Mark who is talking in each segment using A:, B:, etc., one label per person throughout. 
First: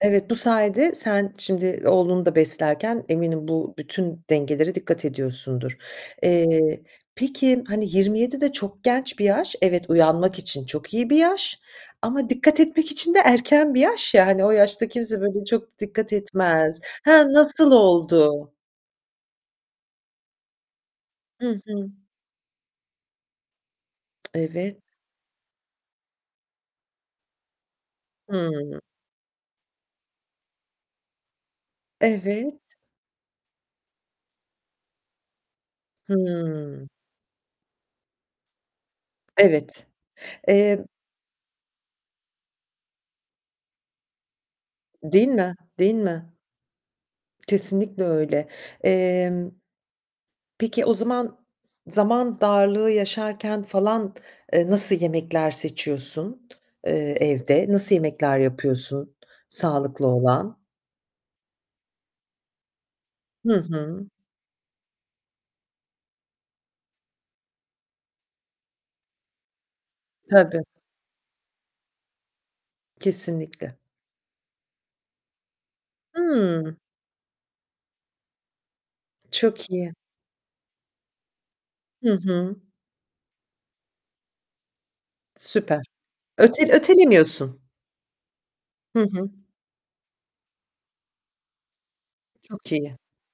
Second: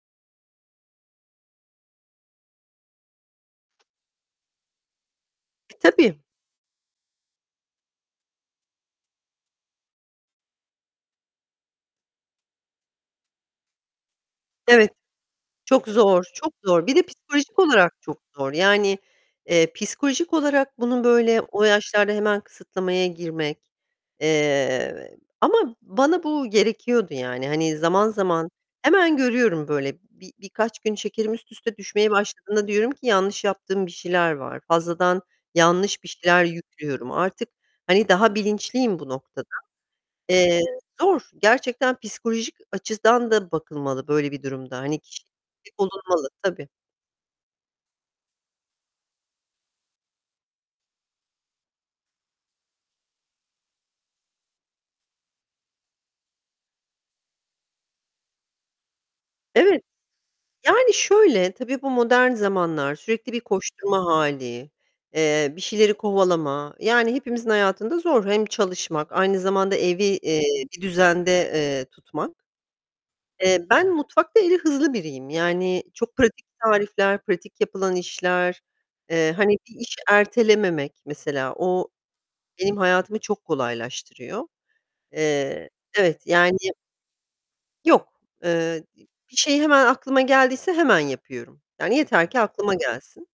A: Evet, bu sayede sen şimdi oğlunu da beslerken eminim bu bütün dengelere dikkat
B: E,
A: ediyorsundur.
B: tabii.
A: Eee, peki, hani, 27'de çok genç bir yaş. Evet, uyanmak için çok iyi bir yaş, ama dikkat etmek için de erken bir yaş ya. Hani, o yaşta
B: Evet.
A: kimse [unintelligible] çok
B: Çok
A: dikkat
B: zor, çok
A: etmez.
B: zor. Bir de
A: Ha,
B: psikolojik
A: nasıl
B: olarak çok
A: oldu?
B: zor. Yani, eee, psikolojik olarak bunun böyle
A: Hı
B: o
A: hı.
B: yaşlarda hemen kısıtlamaya girmek
A: Evet.
B: Eee, ama bana bu gerekiyordu, yani. Hani, zaman zaman,
A: Hımm.
B: hemen görüyorum böyle. Bi birkaç gün şekerim üst üste düşmeye
A: Evet.
B: başladığında diyorum ki: "Yanlış yaptığım bir şeyler var. Fazladan yanlış bir şeyler
A: Hımm.
B: yüklüyorum." Artık, hani, daha bilinçliyim bu Eee, noktada.
A: Evet. Emm
B: zor. Gerçekten psikolojik açıdan da bakılmalı böyle bir durumda. Hani,
A: Değil mi, değil mi?
B: [unintelligible] Tabii.
A: Kesinlikle öyle. Emm, peki, o zaman zaman darlığı yaşarken, falan, eee, nasıl yemekler seçiyorsun, eee, evde? Nasıl yemekler yapıyorsun
B: Evet.
A: sağlıklı olan?
B: Yani, şöyle, tabii bu modern zamanlar sürekli bir
A: Hı
B: koşturma
A: hı.
B: hâli, eee, bir şeyleri kovalama. Yani hepimizin hayatında zor. Hem çalışmak aynı zamanda evi, eee,
A: Tabii.
B: bir düzende, eee, tutmak. Eee,
A: Kesinlikle.
B: ben mutfakta eli hızlı biriyim. Yani çok pratik
A: Hımm.
B: tarifler, pratik yapılan işler, eee, hani,
A: Çok
B: bir
A: iyi.
B: iş ertelememek, mesela. O
A: Hı hı.
B: benim hayatımı çok kolaylaştırıyor. Eee,
A: Süper.
B: evet, yani
A: Öte ötelemiyorsun.
B: Yok, eee,
A: Hı
B: bi
A: hı.
B: bir şey hemen aklıma geldiyse hemen yapıyorum. Yani, yeter ki
A: Çok
B: aklıma
A: iyi.
B: gelsin.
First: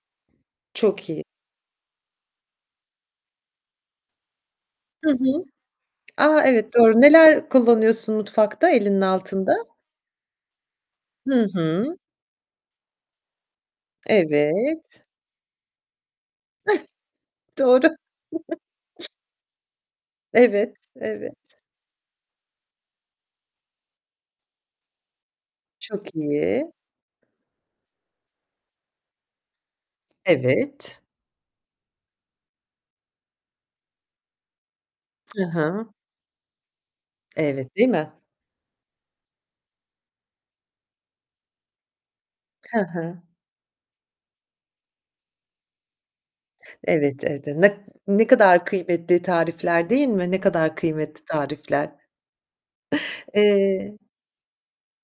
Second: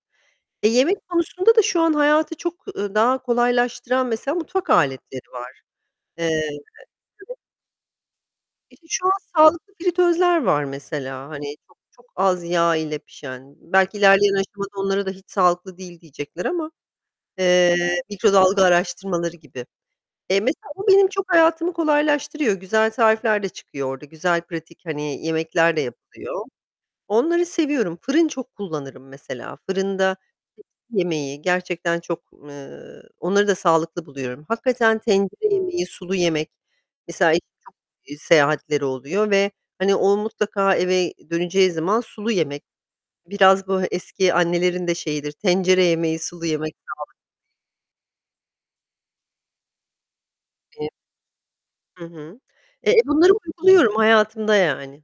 B: Eee, yemek
A: Çok iyi.
B: konusunda da şu an hayatı çok, eee, daha kolaylaştıran, mesela, mutfak
A: Hı
B: aletleri
A: hı.
B: var.
A: A,
B: Eee
A: evet doğru. Neler kullanıyorsun mutfakta
B: İşte,
A: elinin
B: şu an
A: altında?
B: sağlıklı fritözler var, mesela,
A: Hı
B: hani, çok
A: hı.
B: çok az yağ ile pişen. Belki ilerleyen aşamada
A: Evet.
B: onlara da hiç sağlıklı değil diyecekler ama,
A: Doğru.
B: eee, mikrodalga araştırmaları gibi. Eee, mesela,
A: Evet.
B: bu benim çok
A: Evet.
B: hayatımı kolaylaştırıyor. Güzel tarifler de çıkıyor orada, güzel pratik, hani, yemekler de
A: Çok
B: yapılıyor.
A: iyi.
B: Onları seviyorum. Fırın çok kullanırım mesela. Fırında tepsi
A: Evet.
B: yemeği gerçekten çok, eee, onları da sağlıklı buluyorum. Hakikaten
A: Hı
B: tencere yemeği
A: hı.
B: sulu yemek, mesela, [unintelligible] çok
A: Evet, değil mi?
B: seyahatleri oluyor ve, hani, o mutlaka eve döneceği zaman sulu yemek
A: Hı hı.
B: Biraz böyle eski annelerin de şeyidir, "Tencere yemeği sulu yemek sağlık"
A: Evet, evet. Eee, nek ne kadar kıymetli tarifler, değil mi? Ne kadar
B: [unintelligible]
A: kıymetli tarifler.
B: Hı hı. Eee, bunları
A: Eee
B: uyguluyorum hayatımda yani.